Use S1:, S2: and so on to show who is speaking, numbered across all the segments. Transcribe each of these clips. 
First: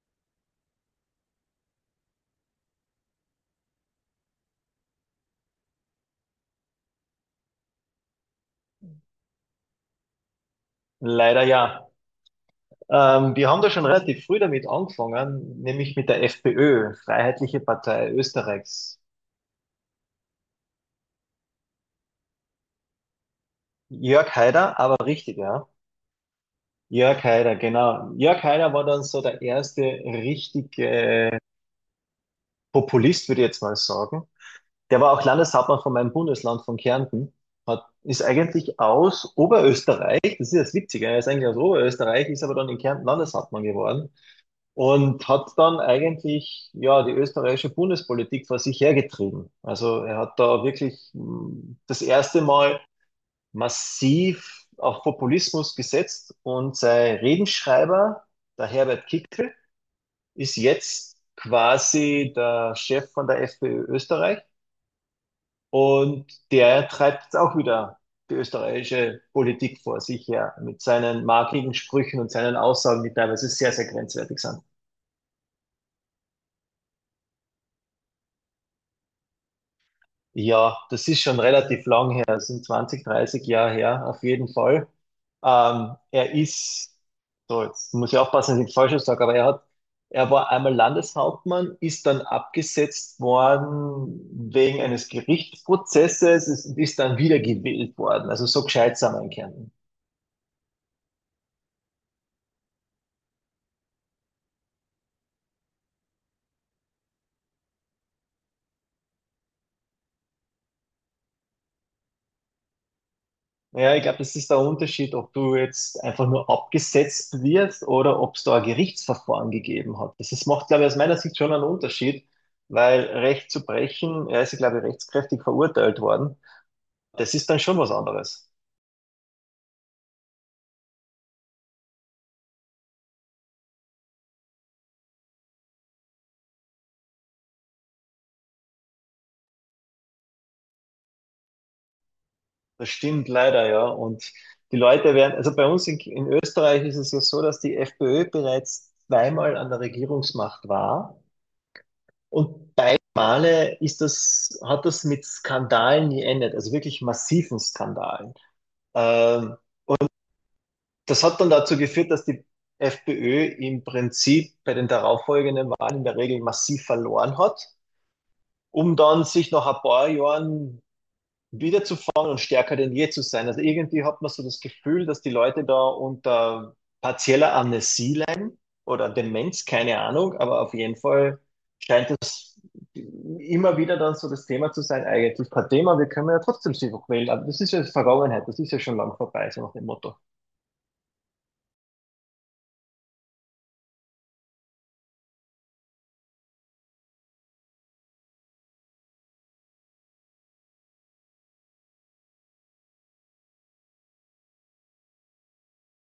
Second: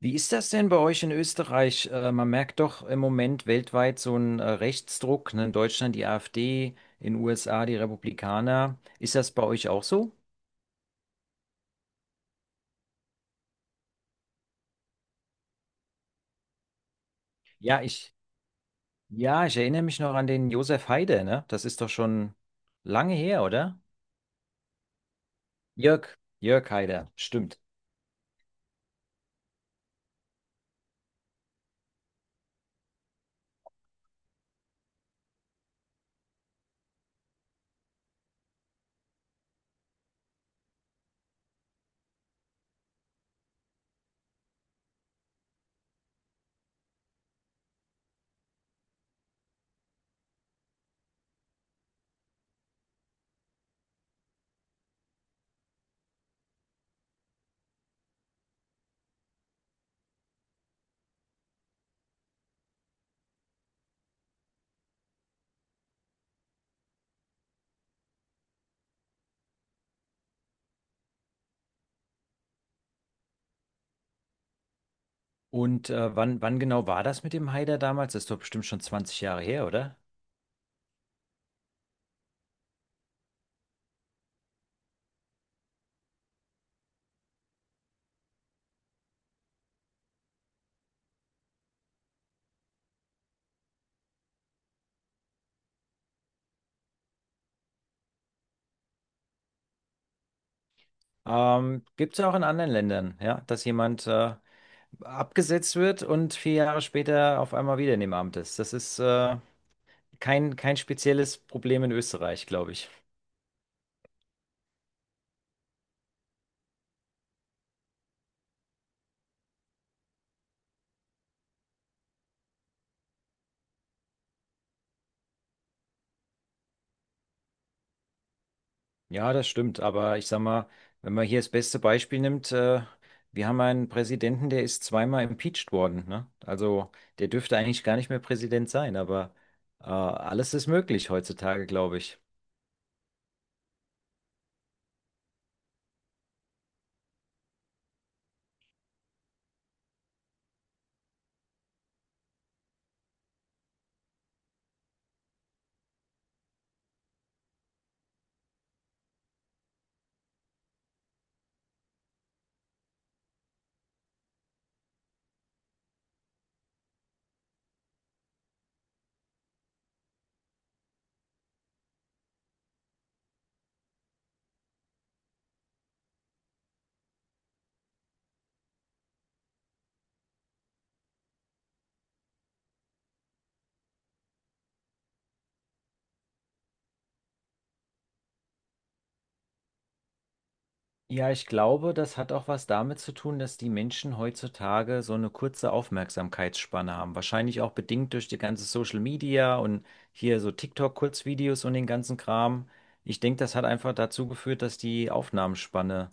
S1: Wie ist das denn bei euch in Österreich? Man merkt doch im Moment weltweit so einen Rechtsdruck, ne? In Deutschland die AfD, in den USA die Republikaner. Ist das bei euch auch so?
S2: Leider ja. Die haben da schon relativ früh damit angefangen, nämlich mit der FPÖ, Freiheitliche
S1: Ja,
S2: Partei
S1: ich,
S2: Österreichs.
S1: ja, ich erinnere mich noch an den Josef Haider, ne? Das ist doch schon lange her, oder?
S2: Jörg Haider, aber richtig, ja.
S1: Jörg Haider,
S2: Jörg Haider,
S1: stimmt.
S2: genau. Jörg Haider war dann so der erste richtige Populist, würde ich jetzt mal sagen. Der war auch Landeshauptmann von meinem Bundesland, von Kärnten. Ist eigentlich aus Oberösterreich, das ist das Witzige, er ist eigentlich aus Oberösterreich, ist aber dann in Kärnten Landeshauptmann geworden. Und hat dann eigentlich ja die österreichische Bundespolitik vor sich hergetrieben. Also er hat da wirklich das erste Mal massiv auf Populismus gesetzt, und sein Redenschreiber, der Herbert Kickl, ist jetzt quasi der Chef von der FPÖ Österreich, und der treibt jetzt auch wieder die österreichische Politik vor sich her mit seinen markigen Sprüchen und seinen Aussagen, die teilweise sehr, sehr grenzwertig sind.
S1: Und wann genau war das mit dem Haider damals? Das ist doch bestimmt schon 20 Jahre her, oder?
S2: Ja, das ist schon relativ lang her, das sind 20, 30 Jahre her, auf jeden Fall. Er ist, so jetzt muss ich aufpassen, dass ich nichts Falsches sage, aber er hat, er war einmal Landeshauptmann, ist dann abgesetzt worden wegen eines Gerichtsprozesses, ist dann wieder gewählt worden. Also so gescheit sind wir in Kärnten.
S1: Gibt es auch in anderen Ländern, ja, dass jemand abgesetzt wird und vier Jahre später auf einmal wieder in dem Amt ist. Das ist kein spezielles Problem in Österreich, glaube ich.
S2: Ja, ich glaube, das ist der Unterschied, ob du jetzt einfach nur abgesetzt wirst oder ob es da ein Gerichtsverfahren gegeben hat. Das ist, macht, glaube ich, aus meiner Sicht schon einen Unterschied, weil Recht zu brechen, er ist, glaube ich, rechtskräftig verurteilt worden. Das ist dann schon was anderes.
S1: Ja, das stimmt. Aber ich sag mal, wenn man hier das beste Beispiel nimmt, wir haben einen Präsidenten, der ist zweimal impeached worden, ne? Also der dürfte eigentlich gar nicht mehr Präsident sein, aber alles ist möglich heutzutage, glaube ich.
S2: Das stimmt leider, ja. Und die Leute werden, also bei uns in Österreich ist es ja so, dass die FPÖ bereits zweimal an der Regierungsmacht war, und beide Male ist das, hat das mit Skandalen geendet, also wirklich massiven Skandalen. Ähm, Das hat dann dazu geführt, dass die FPÖ im Prinzip bei den darauffolgenden Wahlen in der Regel massiv verloren hat, um dann sich nach ein paar Jahren wiederzufangen und stärker denn je zu sein. Also irgendwie hat man so das Gefühl, dass die Leute da unter partieller Amnesie leiden oder Demenz, keine Ahnung, aber auf jeden Fall scheint es immer wieder dann so das Thema zu sein, eigentlich kein Thema, wir können ja trotzdem sie wählen, aber das ist ja Vergangenheit, das ist ja schon lang vorbei, so nach dem Motto.
S1: Ja, ich glaube, das hat auch was damit zu tun, dass die Menschen heutzutage so eine kurze Aufmerksamkeitsspanne haben. Wahrscheinlich auch bedingt durch die ganze Social Media und hier so TikTok-Kurzvideos und den ganzen Kram. Ich denke, das hat einfach dazu geführt, dass die Aufnahmenspanne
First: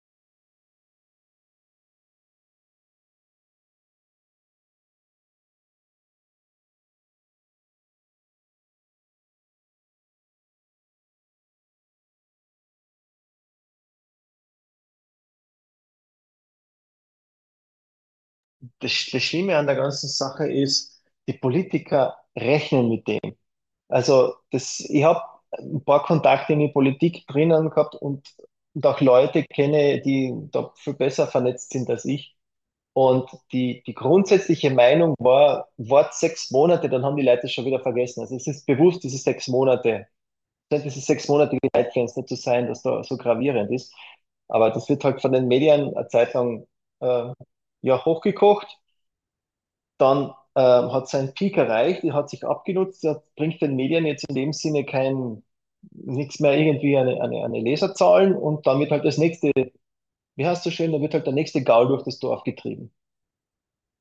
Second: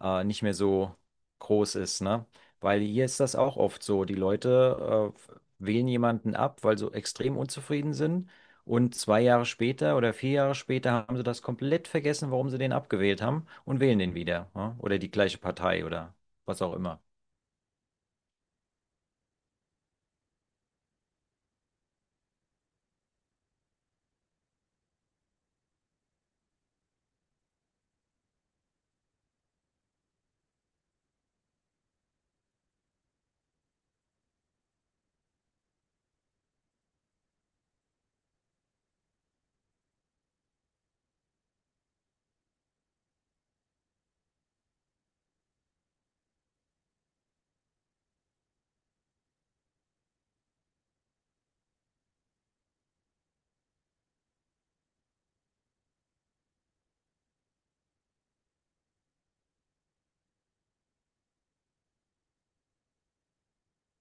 S1: nicht mehr so groß ist, ne? Weil hier ist das auch oft so. Die Leute wählen jemanden ab, weil sie extrem unzufrieden sind. Und zwei Jahre später oder vier Jahre später haben sie das komplett vergessen, warum sie den abgewählt haben und wählen den wieder. Ja? Oder die gleiche Partei oder was auch immer.
S2: Das Schlimme an der ganzen Sache ist, die Politiker rechnen mit dem. Also das, ich habe ein paar Kontakte in die Politik drinnen gehabt, und auch Leute kenne, die da viel besser vernetzt sind als ich. Und die grundsätzliche Meinung war, wart 6 Monate, dann haben die Leute es schon wieder vergessen. Also es ist bewusst, diese 6 Monate, scheint dieses sechsmonatige Zeitfenster zu sein, das da so gravierend ist. Aber das wird halt von den Medien eine Zeit lang äh, ja, hochgekocht, dann hat sein Peak erreicht, die hat sich abgenutzt, das bringt den Medien jetzt in dem Sinne kein, nichts mehr irgendwie eine, Leserzahlen, und damit halt das nächste, wie heißt so schön, da wird halt der nächste Gaul durch das Dorf getrieben.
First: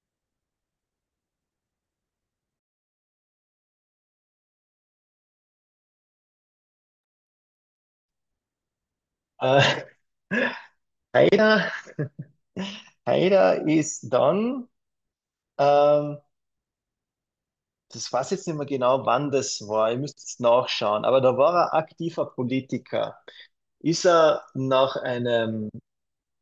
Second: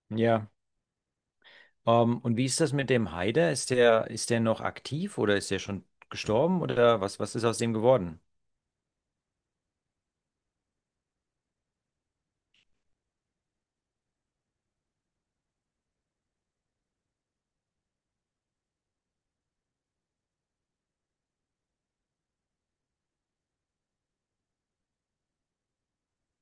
S1: Ja. Und wie ist das mit dem Haider? Ist der noch aktiv oder ist der schon gestorben oder was ist aus dem geworden?
S2: Äh, Haider, Haider ist dann, ähm, das weiß ich jetzt nicht mehr genau, wann das war, ihr müsst jetzt nachschauen, aber da war er aktiver Politiker. Ist er nach einem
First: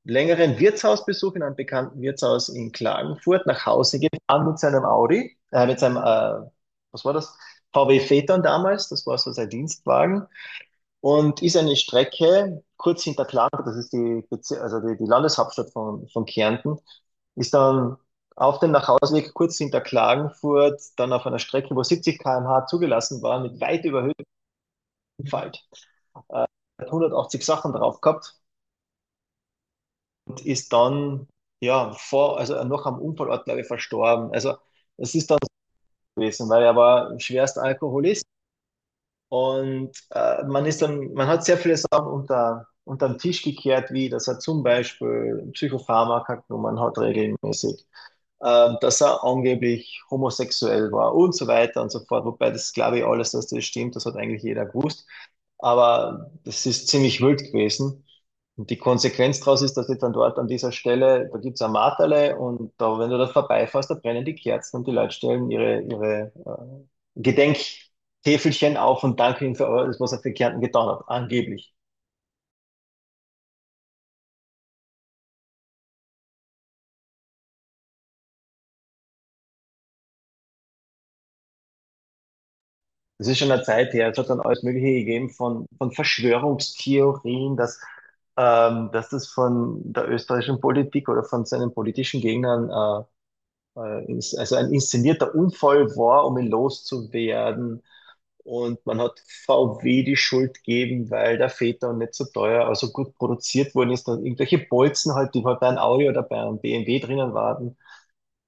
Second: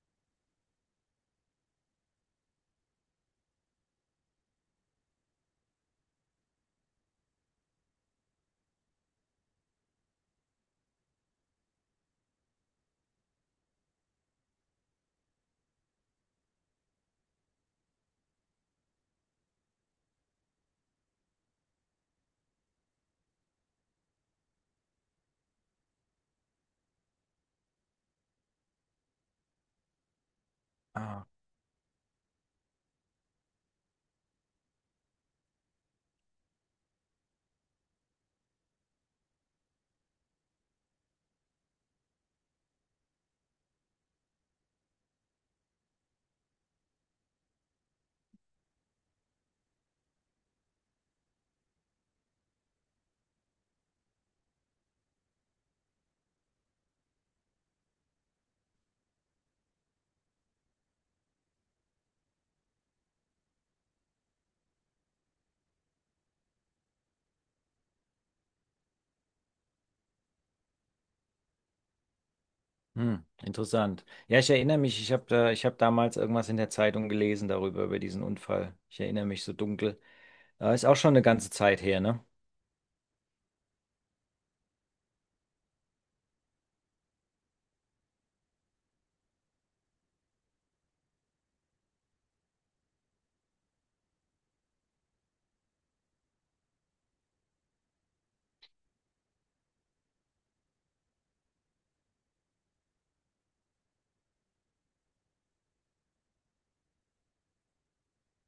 S2: längeren Wirtshausbesuch in einem bekannten Wirtshaus in Klagenfurt nach Hause gefahren mit seinem Audi, mit seinem, was war das? VW Phaeton damals, das war so sein Dienstwagen, und ist eine Strecke kurz hinter Klagenfurt, das ist die, also die Landeshauptstadt von Kärnten, ist dann auf dem Nachhauseweg kurz hinter Klagenfurt, dann auf einer Strecke, wo 70 km/h zugelassen war, mit weit überhöhtem Falt. Hat 180 Sachen drauf gehabt und ist
S1: Ah,
S2: dann ja vor, also noch am Unfallort, glaube ich, verstorben. Also es ist dann so gewesen, weil er war schwerst Alkoholist, und man ist dann, man hat sehr viele Sachen unter den Tisch gekehrt, wie dass er zum Beispiel Psychopharmaka genommen hat regelmäßig, dass er angeblich homosexuell war und so weiter und so fort. Wobei das glaube ich alles, dass das stimmt, das hat eigentlich jeder gewusst. Aber das ist ziemlich wild gewesen. Und die Konsequenz daraus ist, dass ich dann dort an dieser Stelle, da gibt's ein Marterle, und da, wenn du da vorbeifährst, da brennen die Kerzen, und die Leute stellen ihre, ihre Gedenktäfelchen auf und danken ihnen für alles, was er für Kärnten getan hat, angeblich.
S1: hm, interessant. Ja, ich erinnere mich, ich habe damals irgendwas in der Zeitung gelesen darüber, über diesen Unfall. Ich erinnere mich so dunkel. Ist auch schon eine ganze Zeit her, ne?
S2: Das ist schon eine Zeit her. Es hat dann alles Mögliche gegeben von Verschwörungstheorien, dass das von der österreichischen Politik oder von seinen politischen Gegnern also ein inszenierter Unfall war, um ihn loszuwerden. Und man hat VW die Schuld gegeben, weil der Phaeton nicht so teuer, also gut produziert worden ist. Und irgendwelche Bolzen halt, die halt bei einem Audi oder bei einem BMW drinnen waren,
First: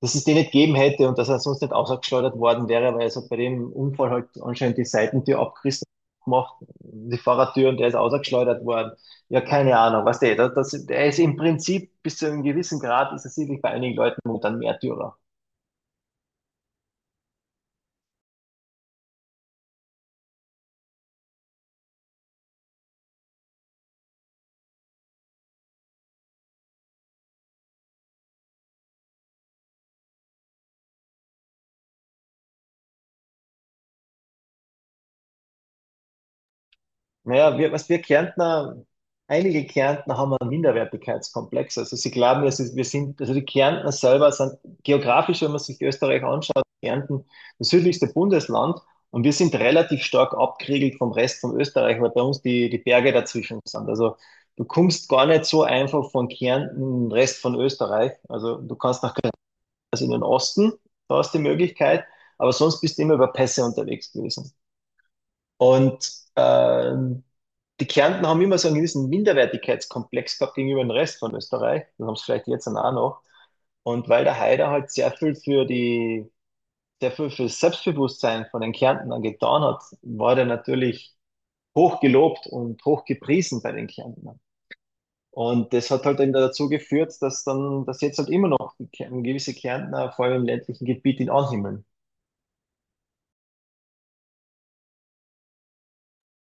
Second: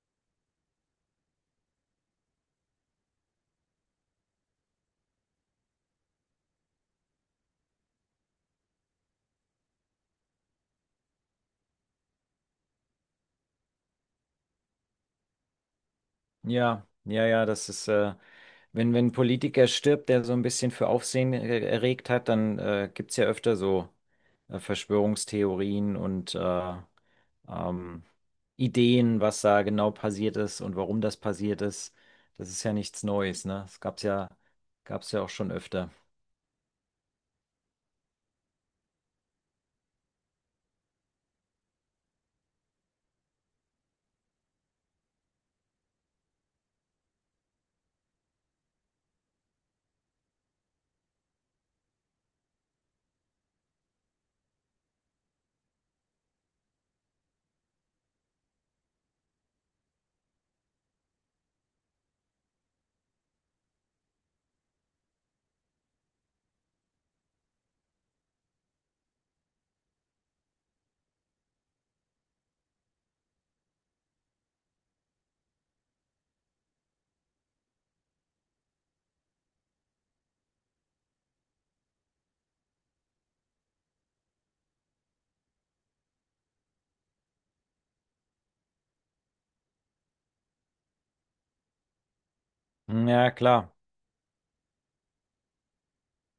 S2: dass es den nicht gegeben hätte und dass er sonst nicht ausgeschleudert worden wäre, weil es hat bei dem Unfall halt anscheinend die Seitentür abgerissen gemacht, die Fahrertür, und der ist ausgeschleudert worden. Ja, keine Ahnung, was der, das, das, der ist im Prinzip bis zu einem gewissen Grad, ist er sicherlich bei einigen Leuten momentan Märtyrer.
S1: Ja, ja, ja, wenn ein Politiker stirbt, der so ein bisschen für Aufsehen erregt hat, dann gibt es ja öfter so Verschwörungstheorien und ähm, Ideen, was da genau passiert ist und warum das passiert ist. Das ist ja nichts Neues, ne? Gab's ja auch schon öfter.
S2: Naja, wir, was wir Kärntner, einige Kärntner haben einen Minderwertigkeitskomplex. Also sie glauben, es ist, wir sind, also die Kärntner selber sind geografisch, wenn man sich Österreich anschaut, Kärnten das südlichste Bundesland, und wir sind relativ stark abgeriegelt vom Rest von Österreich, weil bei uns die Berge dazwischen sind. Also du kommst gar nicht so einfach von Kärnten in den Rest von Österreich. Also du kannst nach also in den Osten, da ist die Möglichkeit, aber sonst bist du immer über Pässe unterwegs gewesen. Und ähm, die Kärntner haben immer so einen gewissen Minderwertigkeitskomplex gehabt gegenüber dem Rest von Österreich. Das haben sie vielleicht jetzt dann auch noch. Und weil der Haider halt sehr viel für die, sehr viel für das Selbstbewusstsein von den Kärntnern getan hat, war der natürlich hoch gelobt und hoch gepriesen bei den Kärntnern. Und das hat halt eben dazu geführt, dass dann, dass jetzt halt immer noch die, gewisse Kärntner, vor allem im ländlichen Gebiet, ihn anhimmeln.
S1: Hm, ja, klar.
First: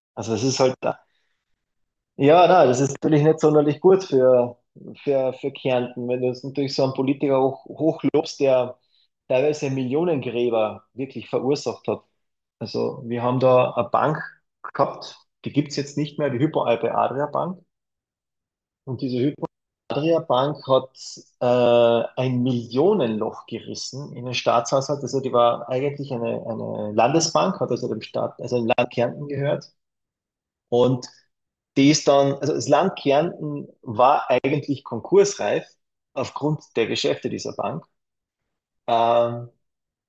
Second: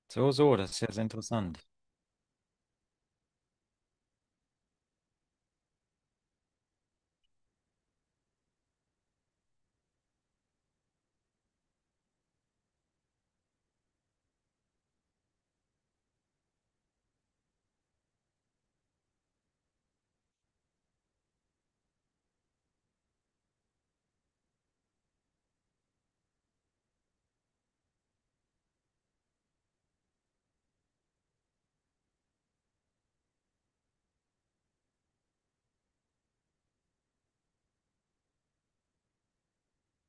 S2: Also das ist
S1: Das
S2: halt,
S1: ist ja sehr interessant.
S2: ja, na, das ist natürlich nicht sonderlich gut für, Kärnten, wenn du jetzt natürlich so einen Politiker hochlobst, der teilweise Millionengräber wirklich verursacht hat. Also wir haben da eine Bank gehabt, die gibt's jetzt nicht mehr, die Hypo-Alpe Adria Bank. Und diese Hypo Adria Bank hat ein Millionenloch gerissen in den Staatshaushalt. Also die war eigentlich eine Landesbank, hat also dem Staat, also dem Land Kärnten gehört. Und die ist dann, also das Land Kärnten war eigentlich konkursreif aufgrund der Geschäfte dieser Bank. Ähm,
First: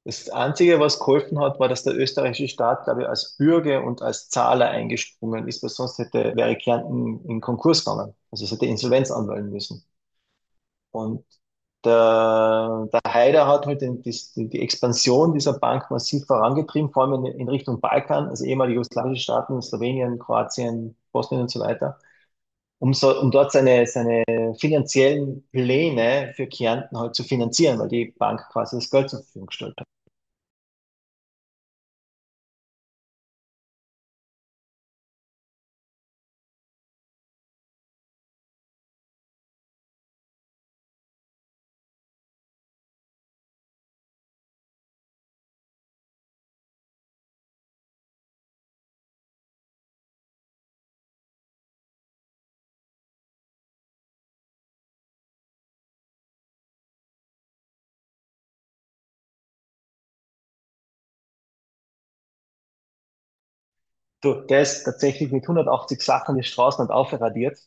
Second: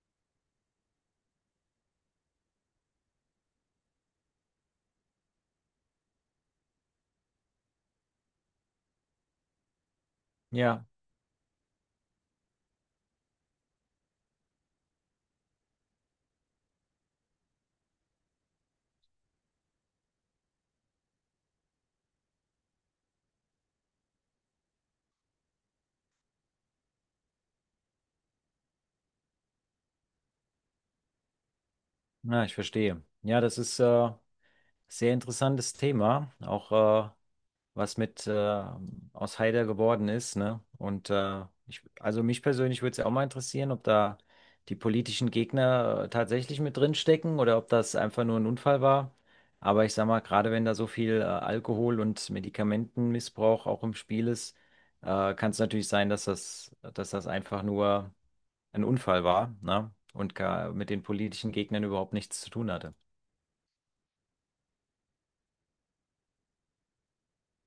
S2: Das Einzige, was geholfen hat, war, dass der österreichische Staat, glaube ich, als Bürger und als Zahler eingesprungen ist, weil sonst hätte, wäre Kärnten in Konkurs gegangen. Also es hätte Insolvenz anmelden müssen.
S1: Ja,
S2: Und der, der Haider hat halt den, die Expansion dieser Bank massiv vorangetrieben, vor allem in Richtung Balkan, also ehemalige jugoslawische Staaten, Slowenien, Kroatien, Bosnien und so weiter, um, so, um dort seine, finanziellen Pläne für Kärnten halt zu finanzieren, weil die Bank quasi das Geld zur Verfügung gestellt hat.
S1: na, ich verstehe. Ja, das ist sehr interessantes Thema. Auch was mit aus Haider geworden ist, ne? Und also mich persönlich würde es ja auch mal interessieren, ob da die politischen Gegner tatsächlich mit drin stecken oder ob das einfach nur ein Unfall war. Aber ich sag mal, gerade wenn da so viel Alkohol und Medikamentenmissbrauch auch im Spiel ist, kann es natürlich sein, dass das einfach nur ein Unfall war, ne? Und gar mit den politischen Gegnern überhaupt nichts zu tun hatte.
S2: Du, der ist tatsächlich mit 180 Sachen die Straßen und aufradiert.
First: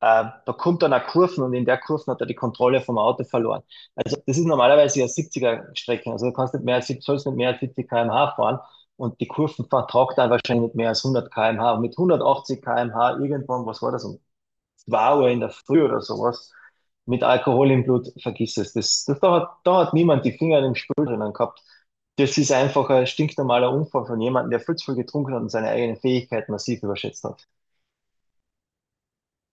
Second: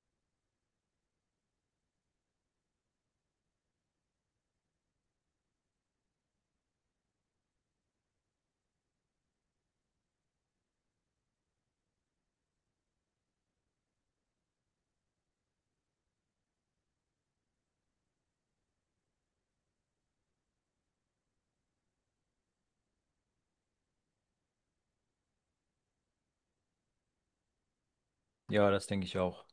S2: Da kommt dann eine Kurven, und in der Kurven hat er die Kontrolle vom Auto verloren. Also das ist normalerweise ja 70er-Strecke. Also du kannst nicht mehr als 70, sollst nicht mehr als 70 km/h fahren, und die Kurven vertragt dann wahrscheinlich nicht mehr als 100 km/h. Und mit 180 km/h irgendwann, was war das, um 2 Uhr in der Früh oder sowas mit Alkohol im Blut, vergiss es. Das, das, da, da hat niemand die Finger in dem Spiel drinnen gehabt. Das ist einfach ein stinknormaler Unfall von jemandem, der viel zu viel getrunken hat und seine eigenen Fähigkeiten massiv überschätzt hat.
S1: Ja, das denke ich auch.